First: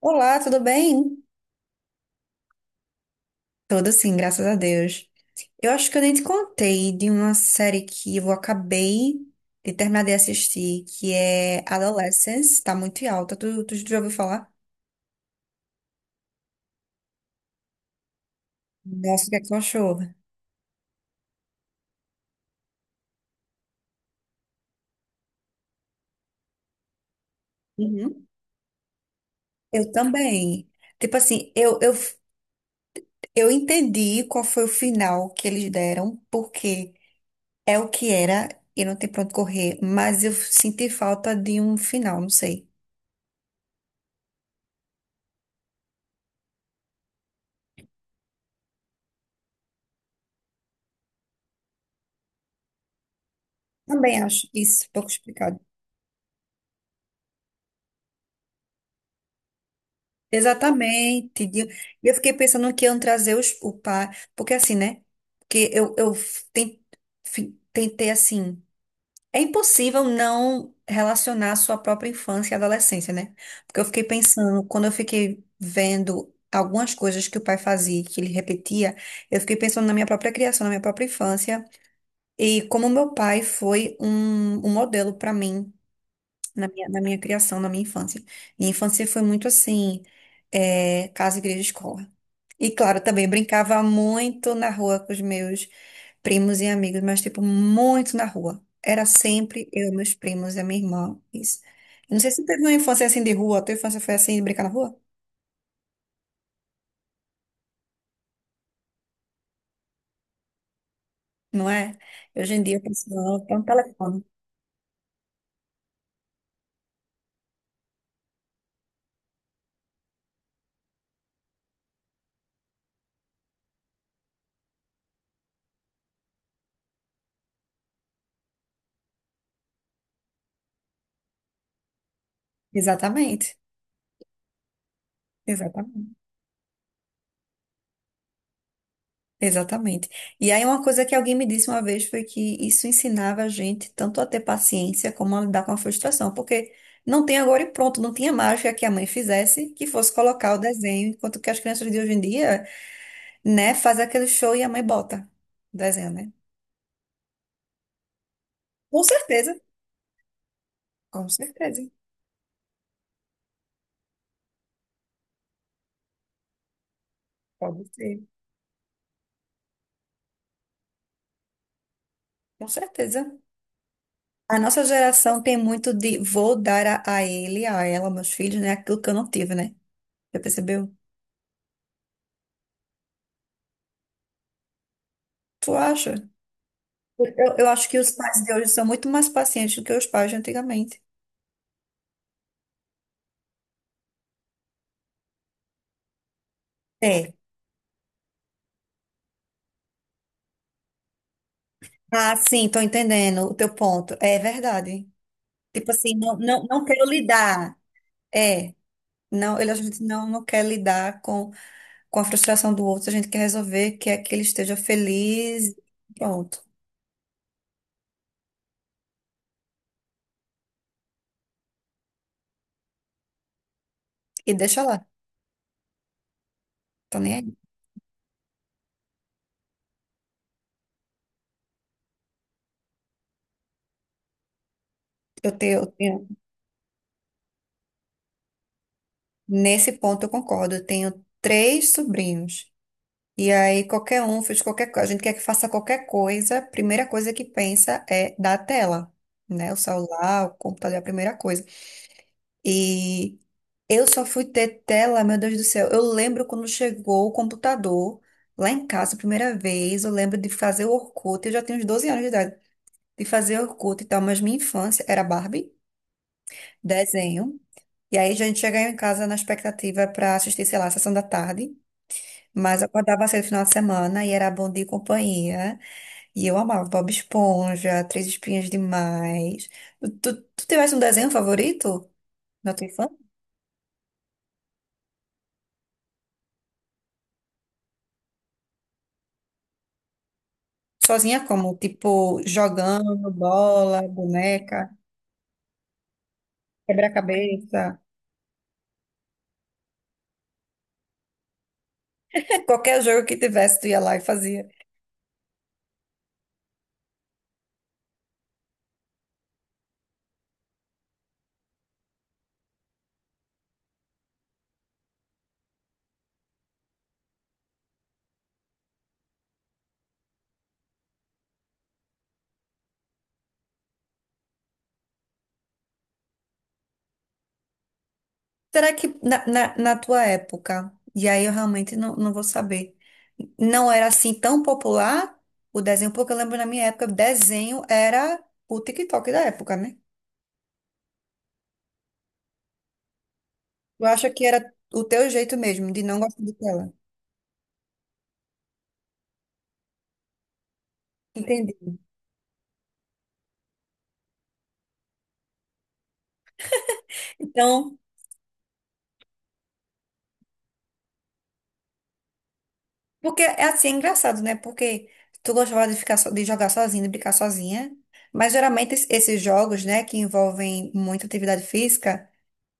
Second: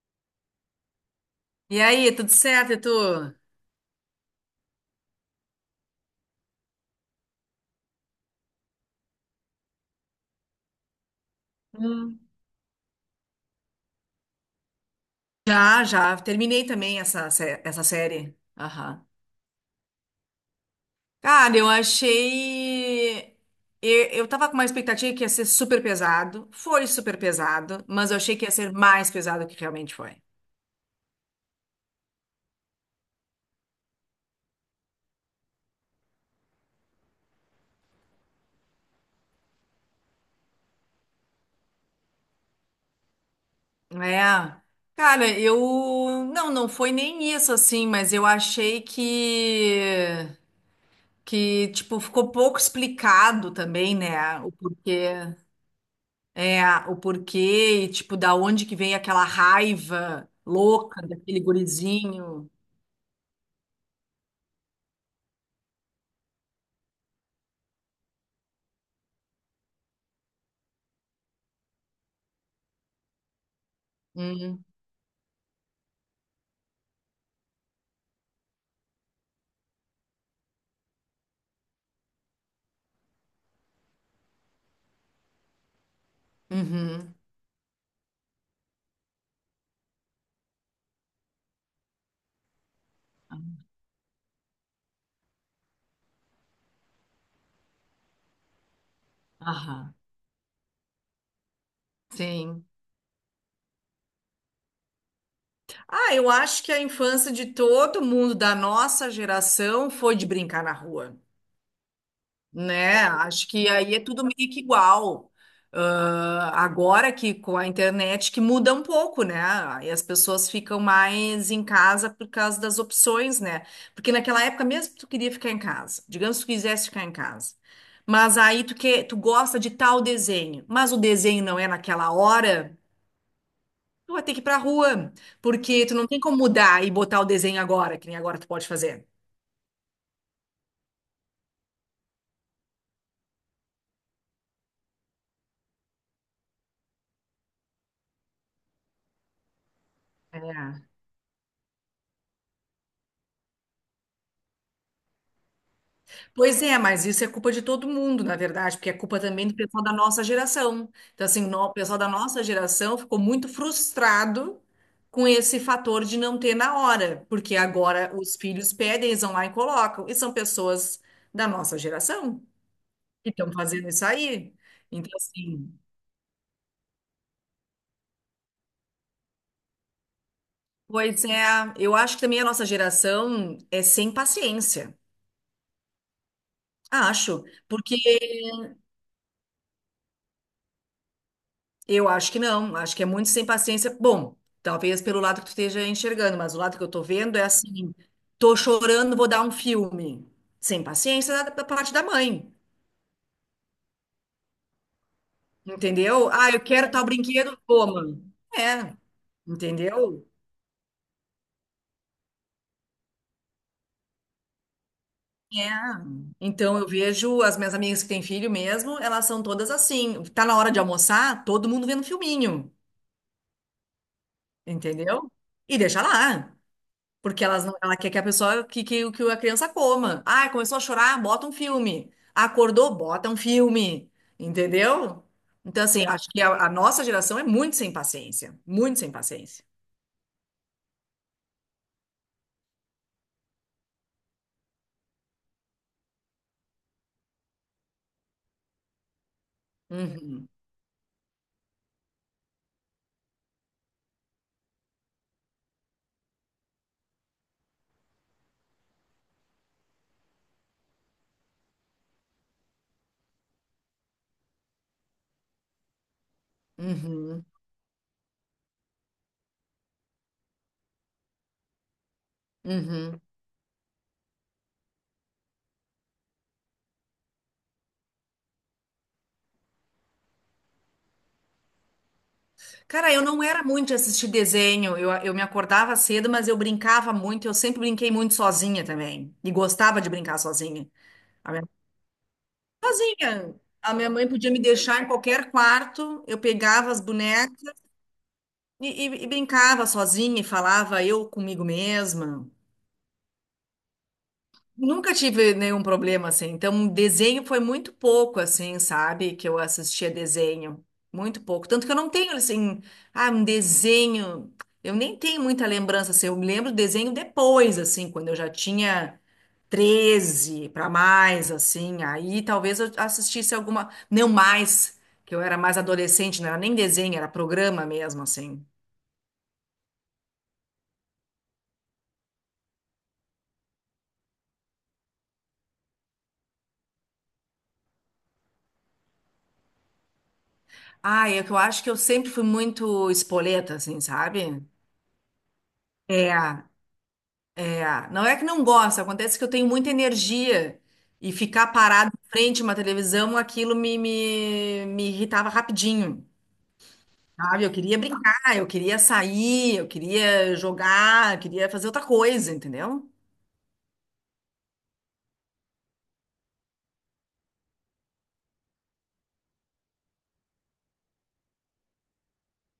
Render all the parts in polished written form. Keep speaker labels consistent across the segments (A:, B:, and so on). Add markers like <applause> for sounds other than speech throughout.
A: Olá, tudo bem?
B: E aí, tudo certo, e tu?
A: Tudo sim, graças a Deus. Eu acho que eu nem te contei de uma série que eu acabei de terminar de assistir, que é
B: Hum.
A: Adolescence, tá muito em alta. Tu já ouviu falar?
B: Já, já. Terminei também essa, essa série. Aham.
A: Nossa, o que é que tu achou?
B: Cara, eu achei. Eu tava com uma expectativa que ia ser super pesado. Foi super pesado, mas eu
A: Uhum.
B: achei que ia ser mais pesado do que
A: Eu
B: realmente foi.
A: também. Tipo assim, eu entendi qual foi o final que eles deram, porque é o que era e não tem pra onde correr, mas eu senti falta de um final, não sei.
B: É. Cara, eu. Não, não foi nem isso assim, mas eu achei que. Que, tipo, ficou pouco explicado também,
A: Também
B: né?
A: acho
B: O
A: isso pouco
B: porquê.
A: explicado.
B: É, o porquê, e, tipo, da onde que vem aquela raiva louca daquele
A: Exatamente. E eu fiquei
B: gurizinho.
A: pensando que iam trazer o pai, porque assim, né? Porque eu, eu ten- fi- tentei assim. É impossível não relacionar a sua própria infância e adolescência, né? Porque eu fiquei pensando,
B: Hum,
A: quando eu fiquei vendo algumas coisas que o pai fazia, que ele repetia, eu fiquei pensando na minha própria criação, na minha própria infância, e como meu pai foi um modelo para mim na minha, na
B: uhum,
A: minha criação, na minha infância. Minha infância foi muito assim, é, casa, igreja, escola. E claro, também brincava muito na rua com os meus primos e amigos, mas tipo, muito na rua. Era sempre eu,
B: aham,
A: meus primos e a minha irmã. Isso. Eu não sei se tu teve
B: sim.
A: uma infância assim de rua, a tua infância foi assim de brincar na rua?
B: Ah, eu acho que a infância de todo mundo da nossa geração foi de brincar na rua.
A: Não é? Hoje em dia eu
B: Né?
A: preciso
B: Acho
A: ter um
B: que aí é tudo
A: telefone.
B: meio que igual. Ah, agora que com a internet que muda um pouco, né? Aí as pessoas ficam mais em casa por causa das opções, né? Porque naquela época mesmo tu queria ficar em casa, digamos que tu quisesse ficar em casa. Mas aí tu que tu gosta de tal desenho, mas o desenho não é naquela hora,
A: Exatamente.
B: tu vai ter que ir pra rua, porque tu não
A: Exatamente.
B: tem como mudar e botar o desenho agora, que nem agora tu pode fazer.
A: Exatamente. E aí uma coisa que alguém me disse uma vez foi que isso ensinava a gente tanto a ter paciência como a lidar com a frustração, porque não tem agora e pronto, não tinha mágica que a mãe fizesse que fosse colocar o
B: É.
A: desenho, enquanto que as crianças de hoje em dia, né, fazem aquele show e a mãe bota o desenho, né?
B: Pois é, mas isso é culpa de todo mundo, na verdade, porque é
A: Com
B: culpa também do
A: certeza,
B: pessoal da nossa geração. Então,
A: com
B: assim, o
A: certeza,
B: pessoal da nossa geração ficou muito frustrado com esse fator de não ter na hora, porque
A: pode
B: agora
A: ser,
B: os filhos pedem, eles vão lá e colocam, e são pessoas da nossa geração
A: com certeza.
B: que estão fazendo isso aí.
A: A nossa
B: Então,
A: geração tem
B: assim,
A: muito de vou dar a ele, a ela, meus filhos, né, aquilo que eu não tive, né? Já percebeu?
B: pois é, eu acho que também a nossa geração é sem paciência.
A: Tu acha?
B: Acho,
A: Eu acho que
B: porque
A: os pais de hoje são muito mais pacientes do que os pais de antigamente.
B: eu acho que não, acho que é muito sem paciência. Bom, talvez pelo lado que tu esteja enxergando, mas o lado que eu tô
A: É.
B: vendo é assim, tô chorando, vou dar um filme. Sem paciência da parte da
A: Ah,
B: mãe,
A: sim, tô entendendo o teu ponto. É verdade. Tipo assim,
B: entendeu?
A: não,
B: Ah, eu
A: não, não
B: quero tal
A: quero
B: brinquedo,
A: lidar.
B: toma.
A: É.
B: É,
A: Não, ele, a gente não,
B: entendeu?
A: não quer lidar com a frustração do outro, a gente quer resolver que é que ele esteja
B: É.
A: feliz. Pronto.
B: Então eu vejo as minhas amigas que têm filho mesmo, elas são todas assim. Tá na hora de almoçar, todo mundo vendo filminho,
A: E deixa lá.
B: entendeu? E deixa lá.
A: Tô nem
B: Porque
A: aí.
B: elas ela quer que a pessoa, que a criança coma. Ah, começou a chorar, bota um filme. Acordou, bota um filme. Entendeu?
A: Eu tenho,
B: Então,
A: eu
B: assim,
A: tenho,
B: acho que a nossa geração é muito sem paciência. Muito sem paciência.
A: nesse ponto eu concordo. Eu tenho três sobrinhos. E aí qualquer um fez qualquer coisa, a gente quer que faça qualquer coisa, a primeira coisa que pensa é da tela, né? O celular,
B: Uhum,
A: o computador é a primeira coisa. E eu só fui ter tela, meu Deus do céu. Eu lembro quando chegou o computador lá em casa a primeira vez, eu lembro de fazer o Orkut, eu já tenho uns 12 anos de idade, de fazer Orkut e tal, mas minha infância era Barbie,
B: uhum,
A: desenho. E aí a gente chegava em casa na expectativa para assistir, sei lá, a sessão da tarde. Mas eu
B: uhum.
A: acordava cedo no final de semana e era Bom Dia e Companhia. E eu amava Bob Esponja, Três Espinhas Demais. Tu tivesse um desenho favorito na tua
B: Cara, eu
A: infância?
B: não era muito de assistir desenho. Eu me acordava cedo, mas eu brincava muito. Eu sempre brinquei muito sozinha também. E gostava de brincar sozinha.
A: Sozinha
B: A minha,
A: como? Tipo, jogando
B: sozinha. A
A: bola,
B: minha mãe podia me
A: boneca,
B: deixar em qualquer quarto. Eu pegava as bonecas.
A: quebra-cabeça.
B: E brincava sozinha e falava eu comigo mesma.
A: É, qualquer jogo que tivesse, tu ia lá e fazia.
B: Nunca tive nenhum problema assim. Então, desenho foi muito pouco assim, sabe? Que eu assistia desenho. Muito pouco. Tanto que eu não tenho assim, ah, um desenho. Eu nem tenho muita lembrança assim. Eu me lembro do desenho depois, assim, quando eu já tinha 13 para mais, assim. Aí talvez eu assistisse alguma. Não mais, que eu era mais adolescente, não era nem desenho, era programa mesmo, assim.
A: Será que na, na tua época, e aí eu realmente não vou saber, não era assim tão popular o desenho? Porque eu lembro na minha época, desenho era o TikTok da época, né?
B: Ah, é que eu acho que eu sempre fui muito espoleta, assim,
A: Eu acho que
B: sabe?
A: era o teu jeito mesmo de não
B: É,
A: gostar de tela.
B: é. Não é que não gosto, acontece que eu tenho muita energia e ficar
A: Entendi.
B: parado em frente a uma televisão, aquilo me irritava rapidinho, sabe? Eu
A: Então,
B: queria brincar, eu queria sair, eu queria jogar, eu queria fazer outra coisa, entendeu?
A: porque é assim, é engraçado, né? Porque tu gostava de ficar so- de jogar sozinha, de brincar sozinha, mas geralmente esses jogos, né, que envolvem muita atividade física,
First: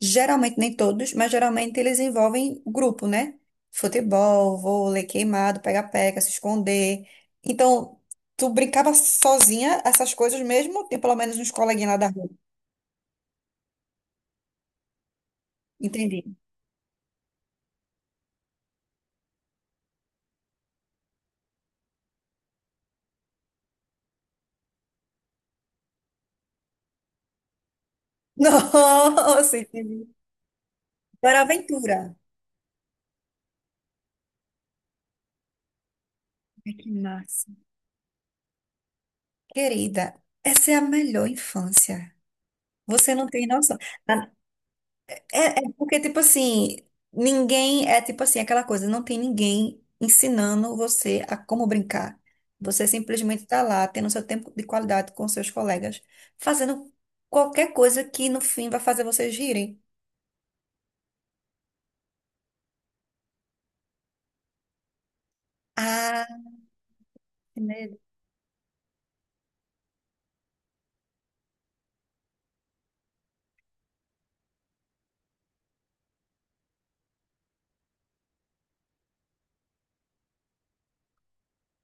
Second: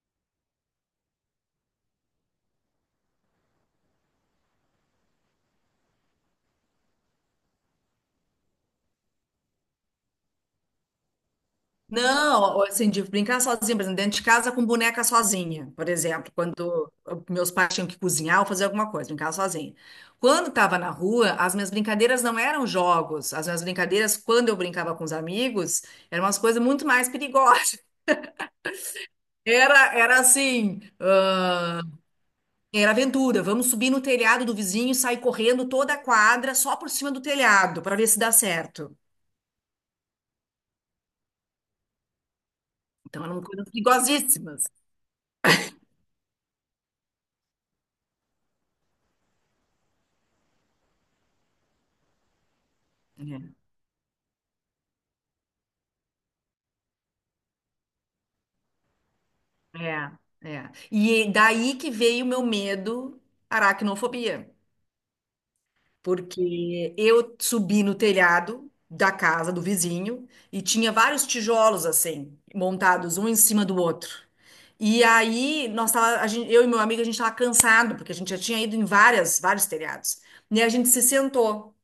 A: geralmente nem todos, mas geralmente eles envolvem grupo, né? Futebol, vôlei, queimado, pega-pega, se esconder. Então, tu brincava sozinha essas coisas mesmo, tem pelo menos uns coleguinhas lá da rua.
B: Não, assim, de brincar sozinha, por exemplo, dentro de casa com boneca sozinha, por exemplo,
A: Entendi.
B: quando meus pais tinham que cozinhar ou fazer alguma coisa, brincar sozinha. Quando estava na rua, as minhas brincadeiras não eram jogos, as minhas brincadeiras, quando eu brincava com os amigos, eram umas coisas muito mais perigosas.
A: <laughs> Nossa,
B: Era,
A: entendi.
B: era assim,
A: Era
B: ah,
A: aventura.
B: era aventura. Vamos subir no telhado do vizinho e sair correndo toda a quadra
A: Ai,
B: só por
A: que
B: cima do
A: massa.
B: telhado para ver se dá certo.
A: Querida, essa é a melhor infância. Você
B: Então
A: não
B: eram
A: tem
B: coisas
A: noção. Ah,
B: perigosíssimas.
A: é porque, tipo assim, ninguém. É tipo assim, aquela coisa, não tem ninguém ensinando você a como brincar. Você simplesmente
B: É.
A: está lá, tendo seu tempo de qualidade com seus colegas, fazendo qualquer coisa que no fim vai fazer vocês rirem.
B: É, é. E daí que veio o meu medo, aracnofobia,
A: Ah,
B: porque eu
A: que
B: subi no
A: medo.
B: telhado da casa do vizinho e tinha vários tijolos assim, montados um em cima do outro. E aí, nós tava, a gente, eu e meu amigo, a gente estava cansado, porque a gente já tinha ido em várias, vários telhados. E a gente se sentou.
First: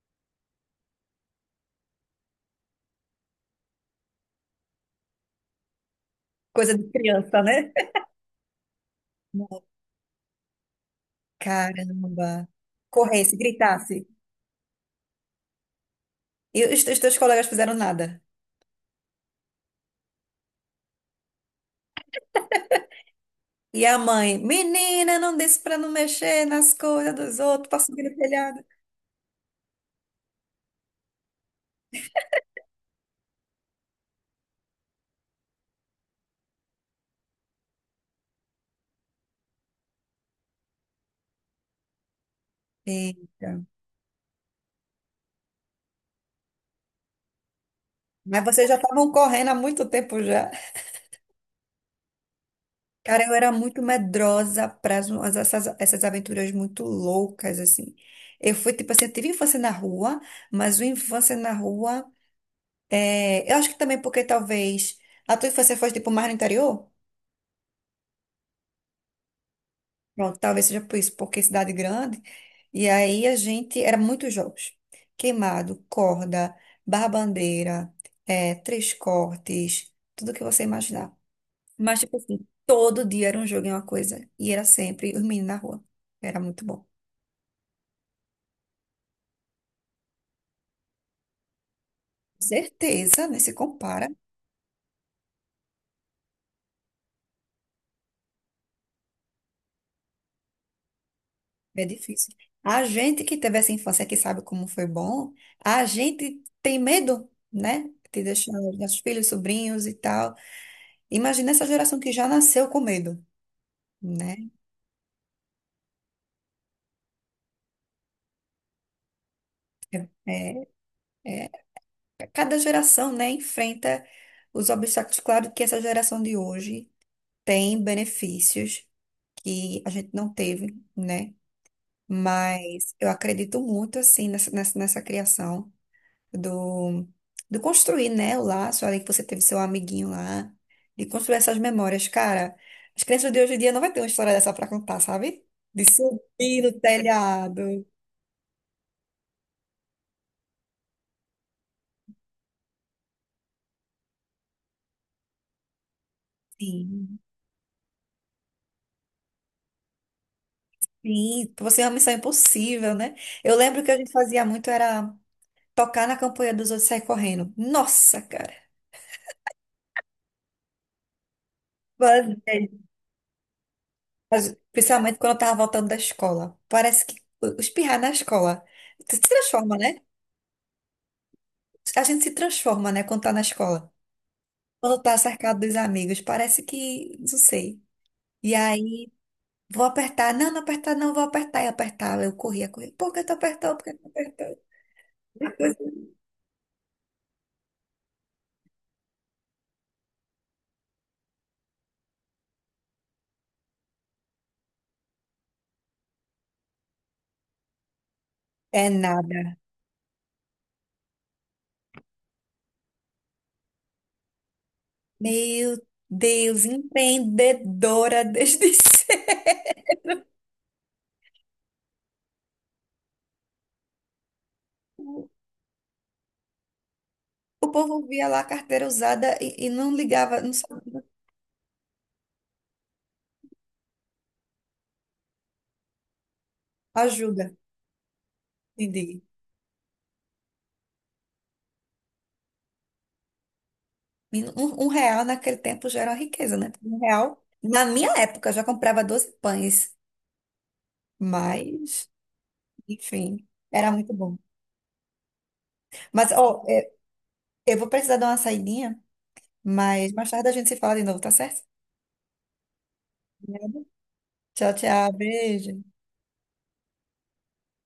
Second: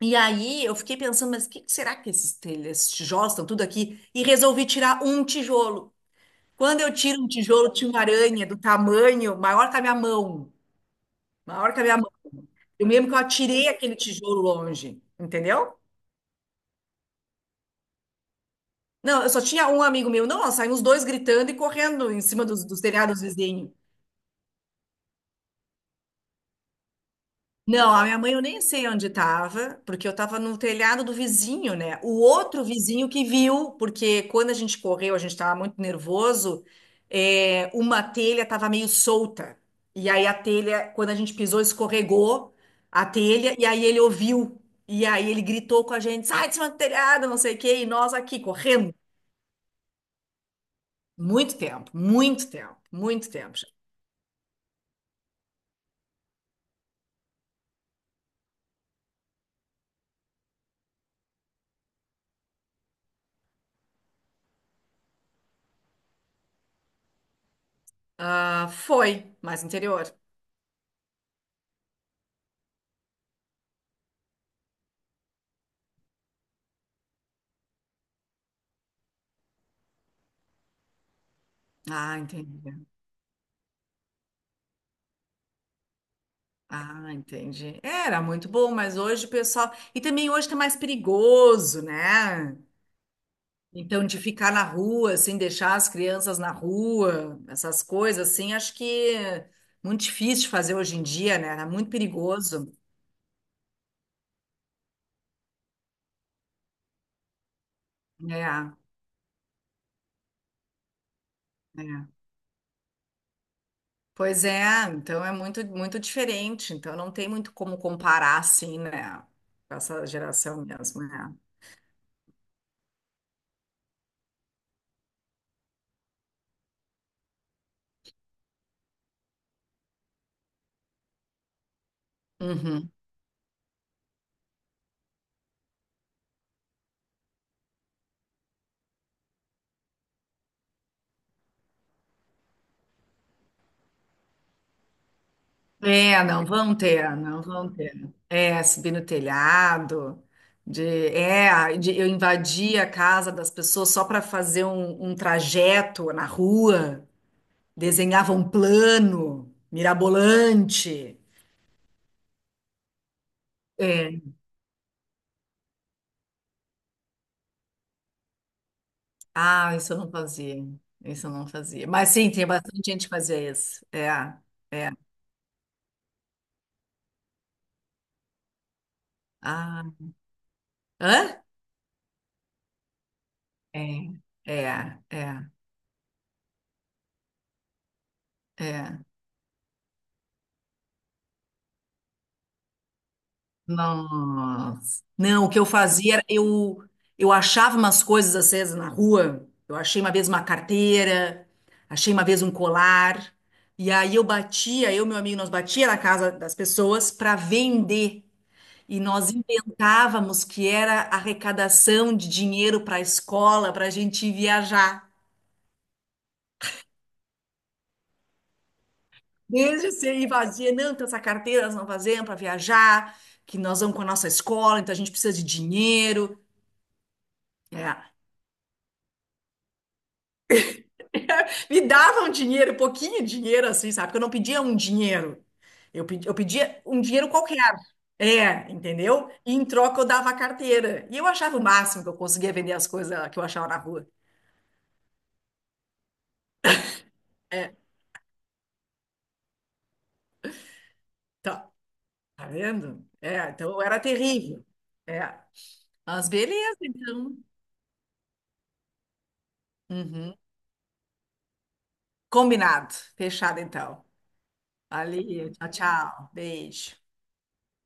B: E aí, eu fiquei pensando, mas o que que será que esses, esses tijolos estão tudo aqui? E resolvi tirar um tijolo.
A: Coisa
B: Quando
A: de
B: eu tiro um
A: criança,
B: tijolo,
A: né?
B: tinha uma aranha do tamanho maior que a minha mão. Maior que a minha mão.
A: Caramba.
B: Eu mesmo que eu
A: Corresse,
B: atirei aquele
A: gritasse.
B: tijolo longe, entendeu?
A: E os teus colegas fizeram nada.
B: Não, eu só tinha um amigo meu. Não, nós saímos dois gritando e correndo em cima dos telhados vizinhos.
A: E a mãe, menina, não disse pra não mexer nas coisas dos outros, pra
B: Não,
A: subir
B: a
A: no
B: minha mãe eu nem
A: telhado.
B: sei onde estava, porque eu estava no telhado do vizinho, né? O outro vizinho que viu, porque quando a gente correu, a gente estava muito nervoso, é, uma telha estava meio solta. E aí a telha, quando a gente pisou, escorregou a
A: Eita.
B: telha, e aí ele ouviu. E aí ele gritou com a gente, sai de cima do telhado, não sei o quê, e nós aqui
A: Mas vocês já
B: correndo.
A: estavam correndo há muito tempo já.
B: Muito tempo, muito tempo,
A: Cara,
B: muito
A: eu era
B: tempo.
A: muito medrosa para essas aventuras muito loucas, assim. Eu fui, tipo assim, eu tive infância na rua, mas o infância na rua. É, eu acho que também porque talvez a tua infância foi, tipo, mais no interior?
B: Ah, foi, mais interior.
A: Pronto, talvez seja por isso, porque é cidade grande. E aí a gente. Era muitos jogos: queimado, corda, barra-bandeira, três cortes, tudo que você imaginar. Mas, tipo
B: Ah,
A: assim,
B: entendi.
A: todo dia era um jogo e uma coisa. E era sempre os meninos na rua. Era muito bom.
B: Ah, entendi. Era muito bom, mas hoje o pessoal. E também hoje tá mais perigoso, né?
A: Certeza, né? Se
B: Então,
A: compara,
B: de ficar na rua, sem deixar as crianças na rua, essas coisas assim, acho que é muito difícil de fazer hoje em dia, né? Era
A: é
B: muito
A: difícil.
B: perigoso.
A: A gente que teve essa infância que sabe como foi bom, a gente tem medo, né? De
B: É,
A: deixar os nossos filhos, sobrinhos e tal. Imagina essa
B: é.
A: geração que já nasceu com medo. Né?
B: Pois é, então é muito, muito diferente. Então, não tem muito como comparar assim, né? Com essa
A: É,
B: geração mesmo, né?
A: é, cada geração, né, enfrenta os obstáculos. Claro que essa geração de hoje tem benefícios que a gente não teve, né?
B: Uhum.
A: Mas eu acredito muito, assim, nessa, nessa criação do, do construir, né, o laço ali que você teve seu amiguinho lá, de construir essas memórias. Cara, as crianças de hoje em dia não vai ter uma história dessa pra contar, sabe? De
B: É, não
A: subir no
B: vão ter, não vão
A: telhado.
B: ter. É, subir no telhado, de, é, de eu invadir a casa das pessoas só para fazer um trajeto na rua,
A: Sim.
B: desenhava um plano mirabolante.
A: Sim, você é uma missão impossível, né? Eu lembro que a gente
B: É.
A: fazia muito era tocar na campanha dos outros e sair correndo. Nossa, cara.
B: Ah, isso eu não fazia, isso eu não fazia. Mas
A: Mas,
B: sim, tem
A: é,
B: bastante gente que fazia isso. É,
A: mas,
B: é.
A: principalmente quando eu tava voltando da escola. Parece que espirrar na escola se transforma,
B: Ah,
A: né?
B: hã?
A: A gente se transforma, né, quando tá na escola.
B: É, é,
A: Quando tá
B: é,
A: cercado dos amigos, parece que, não sei. E
B: é.
A: aí, vou apertar. Não, não apertar, não, vou apertar. E apertar. Eu corria, corria. Por que tu apertou? Por que tu apertou?
B: Nossa. Não, o que eu fazia era eu achava umas coisas às vezes na rua. Eu achei uma vez uma carteira, achei uma vez um colar. E aí eu batia, eu e meu amigo, nós batia na casa das pessoas para vender.
A: É
B: E nós
A: nada.
B: inventávamos que era arrecadação de dinheiro para a escola, para a gente ir viajar.
A: Meu Deus, empreendedora desde <laughs> cedo.
B: Desde ser ir vazia, não, então essa carteira nós não fazemos para viajar, que nós vamos com a nossa escola, então a gente precisa de dinheiro.
A: O povo
B: É.
A: via lá a carteira usada e não ligava, não sabia.
B: Me davam dinheiro, um pouquinho dinheiro assim, sabe? Porque eu não pedia um dinheiro. Eu pedia um dinheiro
A: Ajuda,
B: qualquer. É,
A: entendi.
B: entendeu? E em troca eu dava a carteira. E eu achava o máximo que eu conseguia vender as coisas que eu achava na rua.
A: E um real naquele tempo já era uma riqueza, né? Um real.
B: É,
A: Na minha época, eu já comprava 12 pães,
B: tá.
A: mas,
B: Tá vendo?
A: enfim,
B: É, então eu
A: era
B: era
A: muito bom.
B: terrível. É. Mas
A: Mas, ó,
B: beleza,
A: é,
B: então.
A: eu vou precisar dar uma saidinha, mas mais
B: Uhum.
A: tarde a gente se fala de novo, tá certo?
B: Combinado. Fechado, então.
A: Tchau, tchau,
B: Valeu. Tchau,
A: beijo.
B: tchau. Beijo.